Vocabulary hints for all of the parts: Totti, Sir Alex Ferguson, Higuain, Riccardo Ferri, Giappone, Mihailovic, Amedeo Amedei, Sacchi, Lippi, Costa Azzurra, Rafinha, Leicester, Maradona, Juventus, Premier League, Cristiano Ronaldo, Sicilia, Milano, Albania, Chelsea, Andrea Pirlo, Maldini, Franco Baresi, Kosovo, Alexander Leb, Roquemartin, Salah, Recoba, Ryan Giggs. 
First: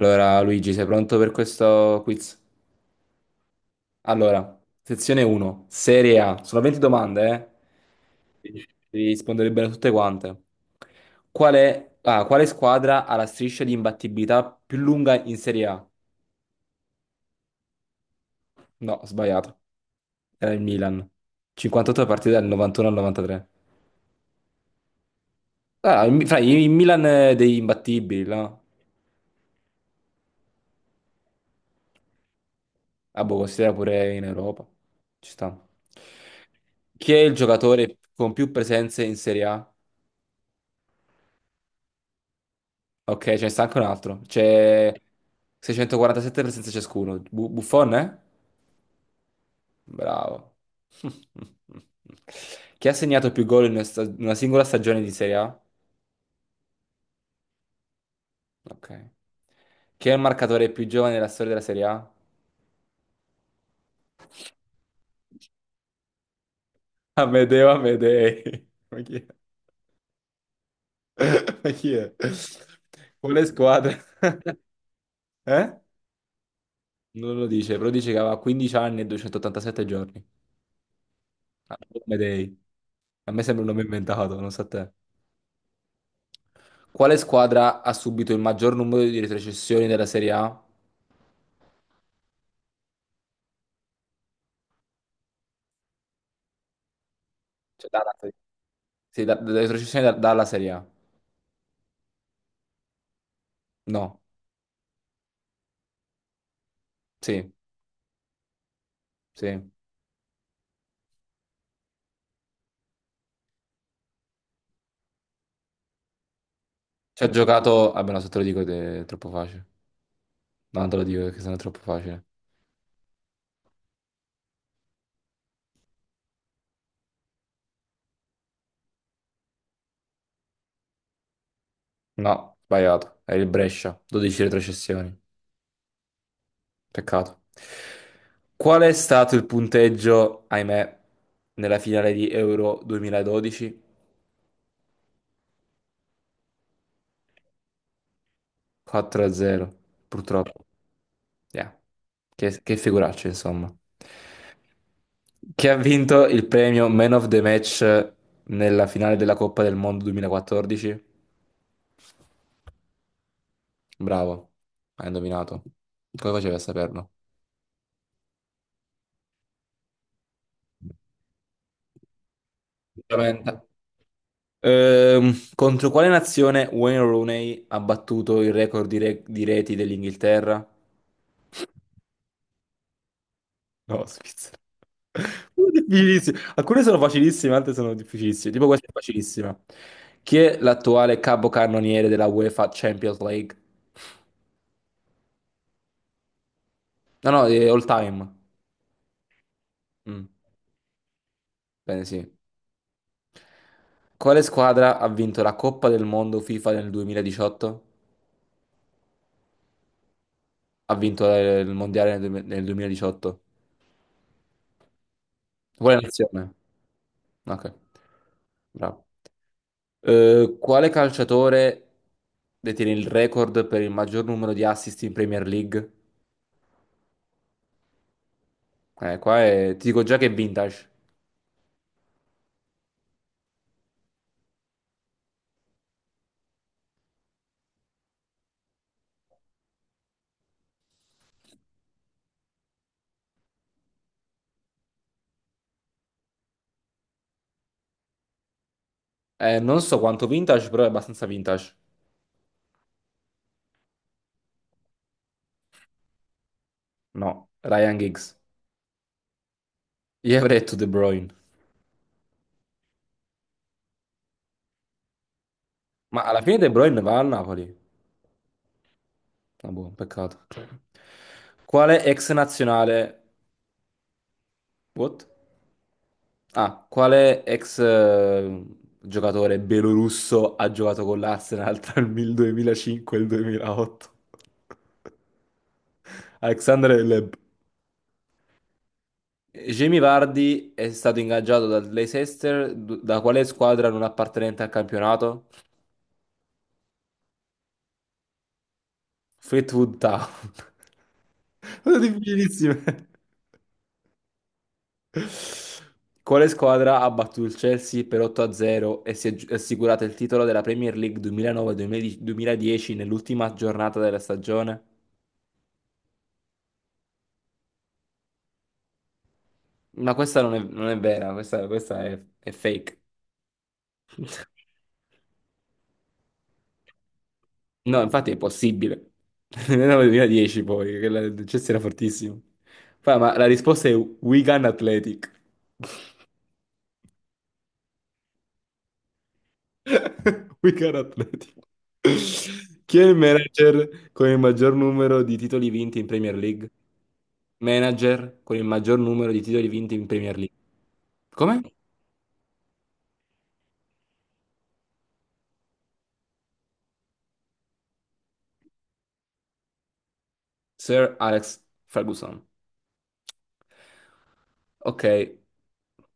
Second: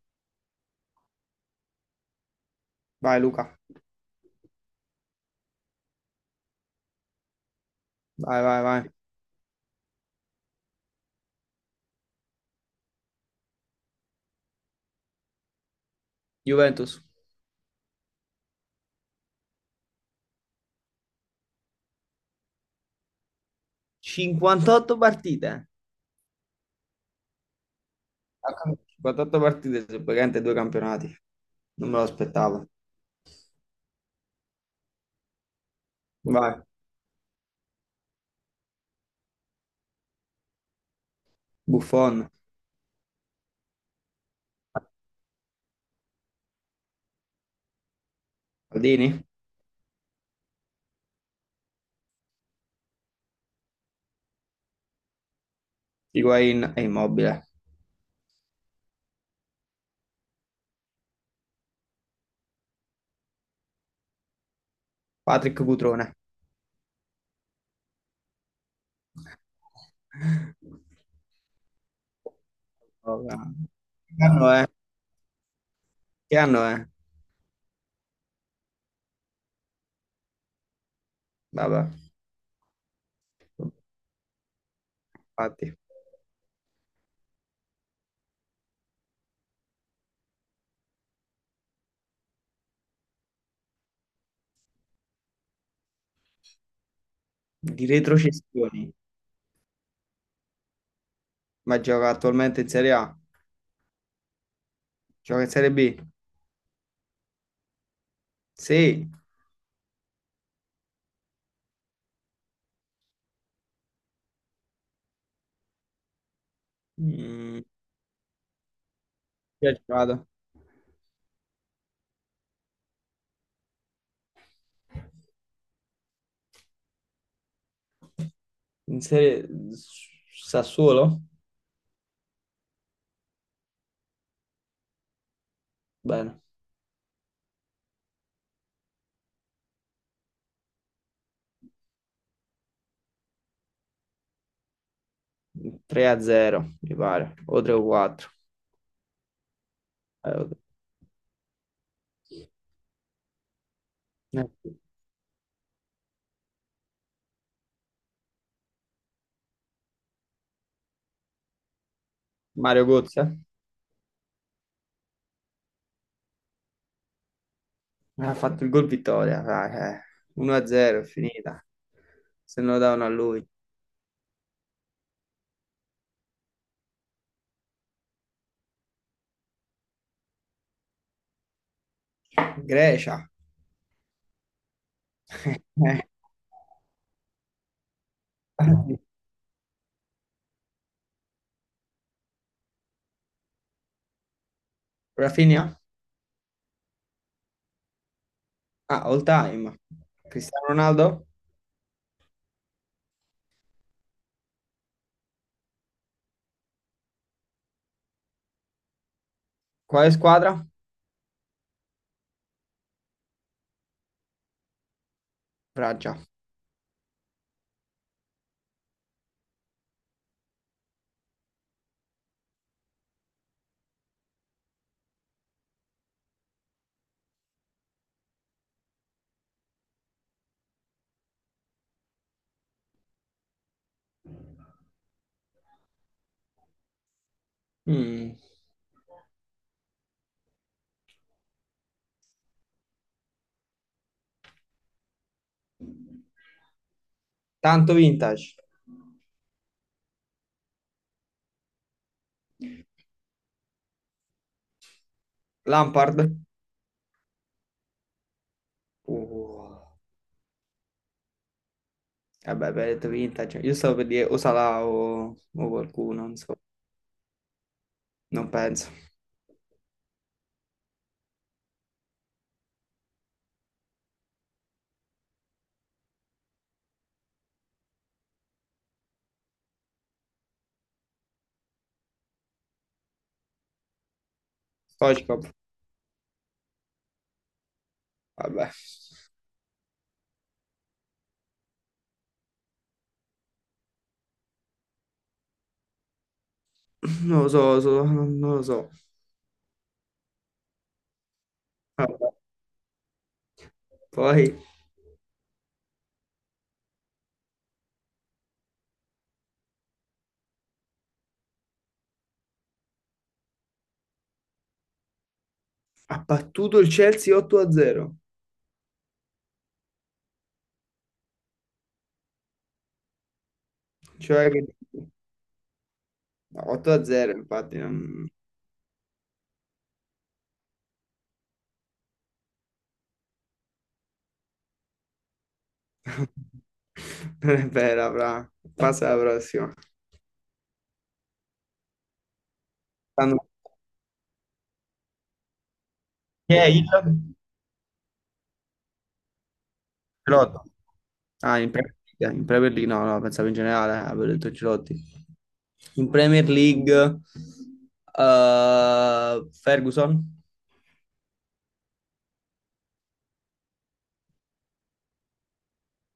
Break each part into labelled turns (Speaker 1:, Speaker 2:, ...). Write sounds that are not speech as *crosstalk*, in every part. Speaker 1: Allora, Luigi, sei pronto per questo quiz?
Speaker 2: Vai Luca,
Speaker 1: Allora, sezione 1, Serie A. Sono 20 domande, eh?
Speaker 2: vai, vai,
Speaker 1: Devi
Speaker 2: vai.
Speaker 1: devi rispondere bene a tutte quante. Quale squadra ha la striscia di imbattibilità più lunga in Serie A?
Speaker 2: Juventus,
Speaker 1: No, ho sbagliato. Era il Milan. 58 partite dal 91 al 93.
Speaker 2: 58 partite.
Speaker 1: Ah, il, Mi- fra, il Milan è degli imbattibili, no?
Speaker 2: 58 partite su praticamente due campionati, non me lo aspettavo.
Speaker 1: Ah, boh, considera pure in Europa. Ci sta.
Speaker 2: Vai,
Speaker 1: Chi è il giocatore con più presenze in Serie A?
Speaker 2: Buffon,
Speaker 1: Ok, ce ne sta anche un altro. C'è 647 presenze ciascuno. Buffon, eh?
Speaker 2: Maldini,
Speaker 1: Bravo. *laughs* Chi ha segnato più gol in una singola stagione di Serie A?
Speaker 2: Higuain e Immobile.
Speaker 1: Ok. Chi è il marcatore più giovane della storia della Serie A?
Speaker 2: Patrick Cutrone.
Speaker 1: Amedeo Amedei. *laughs* Ma chi è? *laughs* Ma chi è?
Speaker 2: Vabbè.
Speaker 1: Quale squadra?
Speaker 2: Che anno è?
Speaker 1: *laughs* Eh?
Speaker 2: Che anno è?
Speaker 1: Non lo dice, però dice che aveva 15 anni e 287 giorni. Ah,
Speaker 2: Vabbè,
Speaker 1: Amedei. A me sembra un nome inventato, non so a te.
Speaker 2: infatti.
Speaker 1: Quale squadra ha subito il maggior numero di retrocessioni della Serie A?
Speaker 2: Di
Speaker 1: Cioè, dalla Serie A.
Speaker 2: retrocessioni,
Speaker 1: Sì, retrocessioni dalla Serie A.
Speaker 2: ma gioca attualmente in Serie A?
Speaker 1: No,
Speaker 2: Gioca in Serie B?
Speaker 1: sì,
Speaker 2: Sì.
Speaker 1: sì. Ci ha
Speaker 2: Mm,
Speaker 1: giocato... Vabbè, no, se te lo dico è troppo facile.
Speaker 2: Chi ha giocato?
Speaker 1: No, non te lo dico perché sennò è troppo facile.
Speaker 2: In Serie Sassuolo?
Speaker 1: No, sbagliato. Era il Brescia. 12 retrocessioni.
Speaker 2: Bene.
Speaker 1: Peccato. Qual è stato il punteggio, ahimè, nella finale di Euro 2012?
Speaker 2: 3-0, mi pare, o 3 o 4.
Speaker 1: 4-0,
Speaker 2: Eh,
Speaker 1: purtroppo. Yeah. Che figuraccia, insomma. Chi ha vinto il premio Man of the Match nella finale della Coppa del Mondo 2014?
Speaker 2: Mario Gozza
Speaker 1: Bravo, hai indovinato. Come facevi a saperlo?
Speaker 2: ha fatto il gol vittoria, dai, eh. 1-0, è finita. Se non lo davano a lui.
Speaker 1: Veramente. Contro quale nazione Wayne Rooney ha battuto il record di reti dell'Inghilterra?
Speaker 2: Grecia.
Speaker 1: No, Svizzera. *laughs*
Speaker 2: *laughs*
Speaker 1: Difficilissimo. Alcune sono facilissime, altre sono difficilissime. Tipo questa è
Speaker 2: Eh.
Speaker 1: facilissima. Chi è l'attuale capocannoniere della UEFA Champions League?
Speaker 2: Rafinha?
Speaker 1: No, no, è all time.
Speaker 2: Ah, all time.
Speaker 1: Mm,
Speaker 2: Cristiano Ronaldo?
Speaker 1: bene, sì. Quale squadra ha vinto la Coppa del Mondo FIFA nel 2018?
Speaker 2: Quale squadra?
Speaker 1: Ha vinto il Mondiale nel 2018. Quale
Speaker 2: Francia.
Speaker 1: nazione? Ok, bravo. Quale calciatore detiene il record per il maggior numero di assist in Premier League? Qua è... ti dico già che è vintage.
Speaker 2: Mm, Tanto vintage.
Speaker 1: Non so quanto vintage, però è abbastanza vintage.
Speaker 2: Lampard?
Speaker 1: No, Ryan Giggs.
Speaker 2: Uh,
Speaker 1: Io avrei detto De Bruyne.
Speaker 2: vabbè, abbiamo detto vintage. Io stavo per dire o Salah o
Speaker 1: Ma
Speaker 2: qualcuno, non
Speaker 1: alla
Speaker 2: so.
Speaker 1: fine De Bruyne va al Napoli.
Speaker 2: Non penso.
Speaker 1: Ah, boh, peccato. Quale ex nazionale... What? Ah, quale ex giocatore belorusso ha giocato con l'Arsenal tra il 2005 e il 2008?
Speaker 2: Stoichkov?
Speaker 1: *laughs* Alexander Leb.
Speaker 2: Vabbè.
Speaker 1: Jamie Vardy è stato ingaggiato dal Leicester, da quale squadra non appartenente al campionato?
Speaker 2: Non lo so, non lo so.
Speaker 1: Fleetwood Town. *laughs* Sono
Speaker 2: Vabbè.
Speaker 1: difficilissime.
Speaker 2: Poi
Speaker 1: Quale squadra ha battuto il Chelsea per 8-0 e si è assicurata il titolo della Premier League 2009-2010 nell'ultima giornata della stagione?
Speaker 2: ha battuto il Chelsea 8-0,
Speaker 1: Ma questa non è vera, questa è fake. *laughs*
Speaker 2: cioè che. No, 8-0 infatti
Speaker 1: No,
Speaker 2: non.
Speaker 1: infatti è impossibile. *laughs* Nel 2010 poi, il Chelsea era fortissimo. Poi, ma la risposta è Wigan Athletic.
Speaker 2: *laughs* Non è vera, fra. Passa alla prossima.
Speaker 1: *laughs* Wigan Athletic. Chi è il
Speaker 2: Stanno-
Speaker 1: manager con il maggior numero di titoli vinti in Premier
Speaker 2: Chi è
Speaker 1: League?
Speaker 2: il
Speaker 1: Manager con il maggior numero di titoli vinti in Premier League.
Speaker 2: Girotta? Ah,
Speaker 1: Come?
Speaker 2: in Premier League no, no, pensavo in generale, avevo detto Girotti. In Premier League Ferguson
Speaker 1: Sir Alex Ferguson. Ok,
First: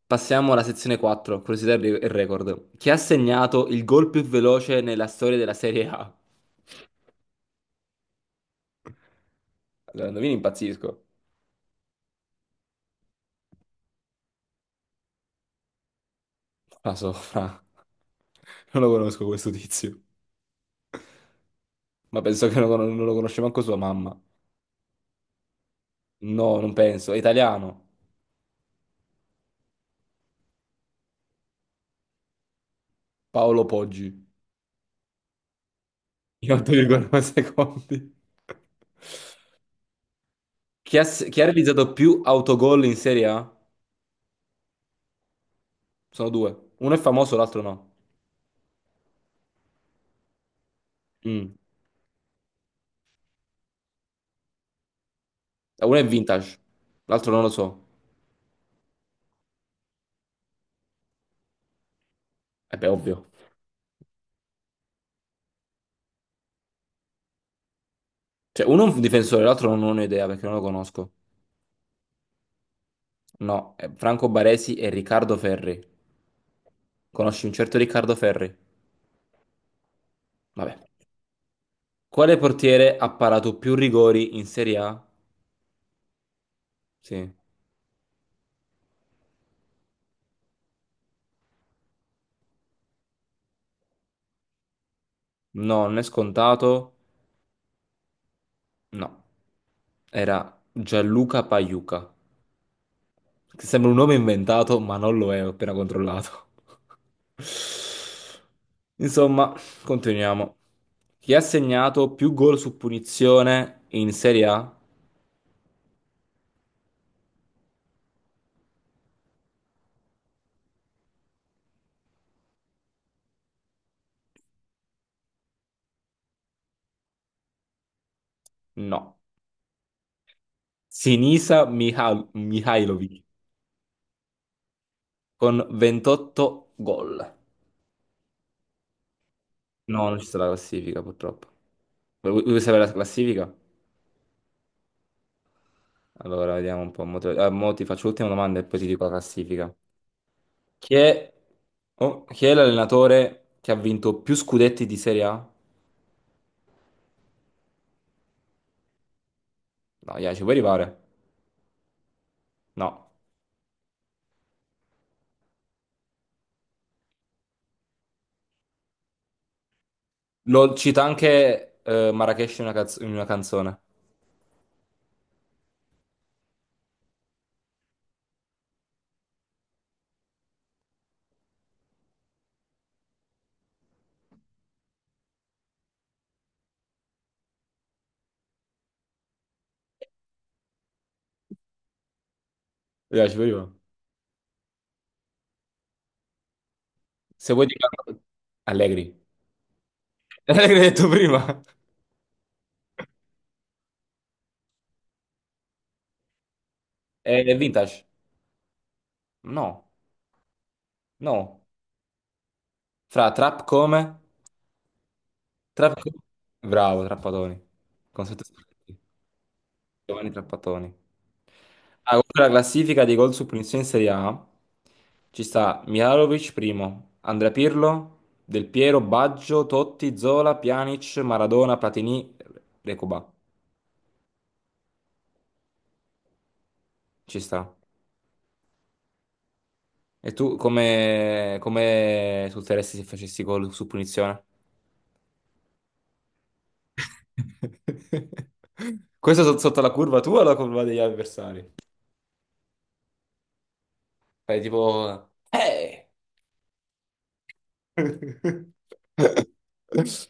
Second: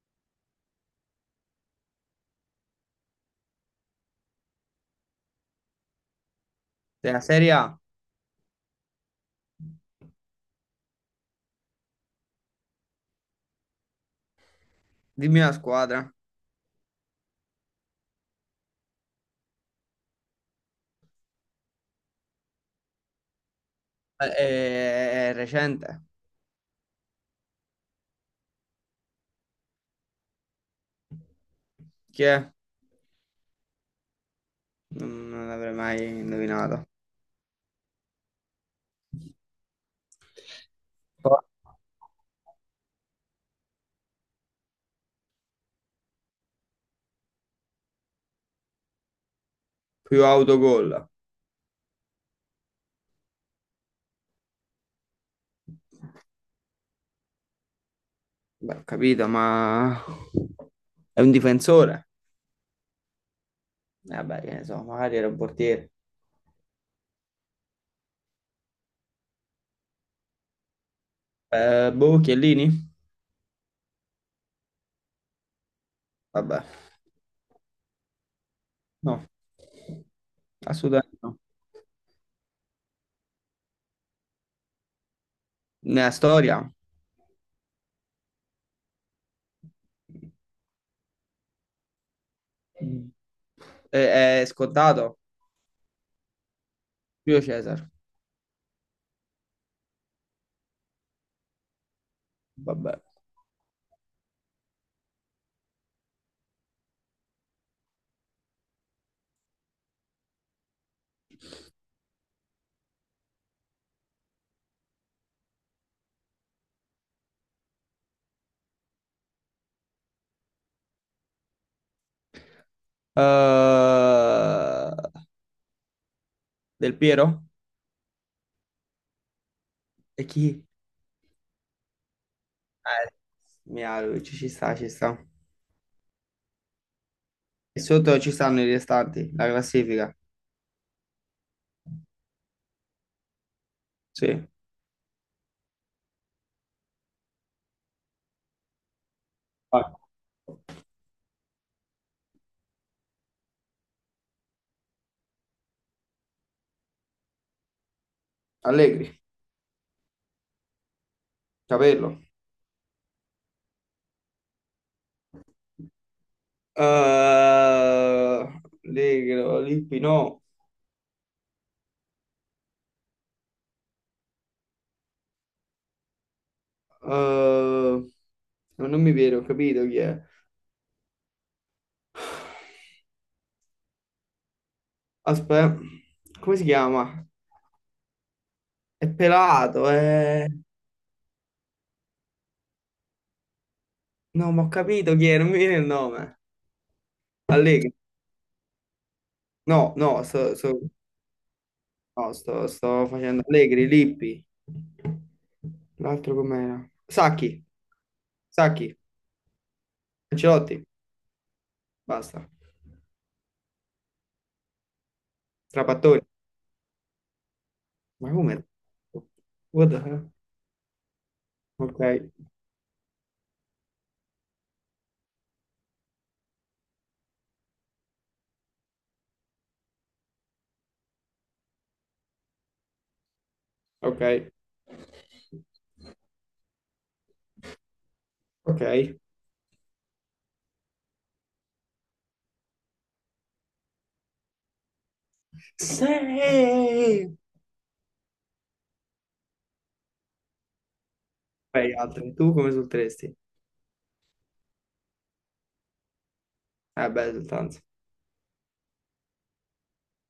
Speaker 1: passiamo alla sezione 4, curiosità e record. Chi ha segnato il gol più veloce nella storia della Serie A?
Speaker 2: della Serie A,
Speaker 1: Allora, indovini, impazzisco.
Speaker 2: dimmi la squadra.
Speaker 1: La so, fra. Non lo conosco questo tizio. Ma penso che non, non lo conosce manco sua mamma.
Speaker 2: È recente.
Speaker 1: No, non penso. È italiano.
Speaker 2: Chi è?
Speaker 1: Paolo Poggi.
Speaker 2: Non l'avrei mai
Speaker 1: In
Speaker 2: indovinato.
Speaker 1: 8,9 secondi. Chi ha, s- chi
Speaker 2: Poi-
Speaker 1: ha realizzato più autogol in Serie A? Sono due. Uno è famoso, l'altro no.
Speaker 2: Più autogol.
Speaker 1: Mm. Uno è vintage, l'altro non lo so.
Speaker 2: Beh, ho capito, ma è un difensore.
Speaker 1: E beh, ovvio.
Speaker 2: Vabbè, che ne so, magari era un portiere.
Speaker 1: Cioè, uno è un difensore, l'altro non ho idea perché non lo conosco.
Speaker 2: Boh, Chiellini?
Speaker 1: No, è Franco Baresi e Riccardo Ferri.
Speaker 2: Vabbè,
Speaker 1: Conosci un certo Riccardo Ferri?
Speaker 2: no,
Speaker 1: Vabbè.
Speaker 2: assolutamente no.
Speaker 1: Quale portiere ha parato più rigori in Serie A?
Speaker 2: Nella storia.
Speaker 1: Sì.
Speaker 2: Mm. È scontato.
Speaker 1: No, non è scontato.
Speaker 2: Più Cesar.
Speaker 1: No. Era Gianluca Pagliuca.
Speaker 2: Vabbè.
Speaker 1: Che sembra un nome inventato, ma non lo è, ho appena controllato. *laughs* Insomma, continuiamo. Chi ha segnato più gol su punizione in Serie A?
Speaker 2: Eh, Del Piero?
Speaker 1: No.
Speaker 2: E chi? Eh,
Speaker 1: Mihailovic
Speaker 2: Mihailovic, ci sta, ci sta.
Speaker 1: con 28 gol.
Speaker 2: E sotto ci stanno i restanti, la
Speaker 1: No,
Speaker 2: classifica.
Speaker 1: non ci sta la classifica purtroppo. Vuoi sapere la classifica?
Speaker 2: Sì.
Speaker 1: Allora, vediamo un po'. Mo ti faccio l'ultima domanda e poi ti dico la classifica.
Speaker 2: Vai.
Speaker 1: Chi è, oh, chi è l'allenatore che ha vinto più scudetti di Serie A?
Speaker 2: Allegri,
Speaker 1: No, yeah, ci puoi arrivare?
Speaker 2: Capello.
Speaker 1: No.
Speaker 2: Allegro, Lippi, no.
Speaker 1: Lo cita anche Marrakesh in una canzone.
Speaker 2: Eh, non mi viene, ho capito chi è. Aspetta, come si chiama? È pelato, è.
Speaker 1: Yeah, ci puoi arrivare.
Speaker 2: No, ma ho capito chi è, non mi viene il nome.
Speaker 1: Se vuoi
Speaker 2: Allegri.
Speaker 1: dire... Allegri.
Speaker 2: No, no,
Speaker 1: *laughs* Allegri hai detto prima.
Speaker 2: no, sto facendo Allegri, Lippi. L'altro com'era?
Speaker 1: È vintage?
Speaker 2: Sacchi,
Speaker 1: No.
Speaker 2: Ancelotti,
Speaker 1: No,
Speaker 2: basta.
Speaker 1: fra, trap come? Trap co-
Speaker 2: Trapattoni.
Speaker 1: Bravo, Trappatoni.
Speaker 2: Ma
Speaker 1: Concetto
Speaker 2: come?
Speaker 1: sportivo.
Speaker 2: What the
Speaker 1: Giovanni
Speaker 2: hell?
Speaker 1: Trappatoni.
Speaker 2: Ok,
Speaker 1: Ah, contro la classifica dei gol su punizione in Serie A ci sta Mihajlovic primo, Andrea Pirlo, Del Piero, Baggio, Totti, Zola, Pjanic, Maradona, Platini, Recoba.
Speaker 2: ok,
Speaker 1: Ci sta.
Speaker 2: ok.
Speaker 1: E tu come salteresti se facessi gol su punizione?
Speaker 2: Sì!
Speaker 1: *laughs* Questo sotto la curva tua o la curva degli avversari?
Speaker 2: Vai, altri. Tu come solteresti?
Speaker 1: Fai tipo, eh!
Speaker 2: Beh, esultanza.
Speaker 1: *laughs* *laughs*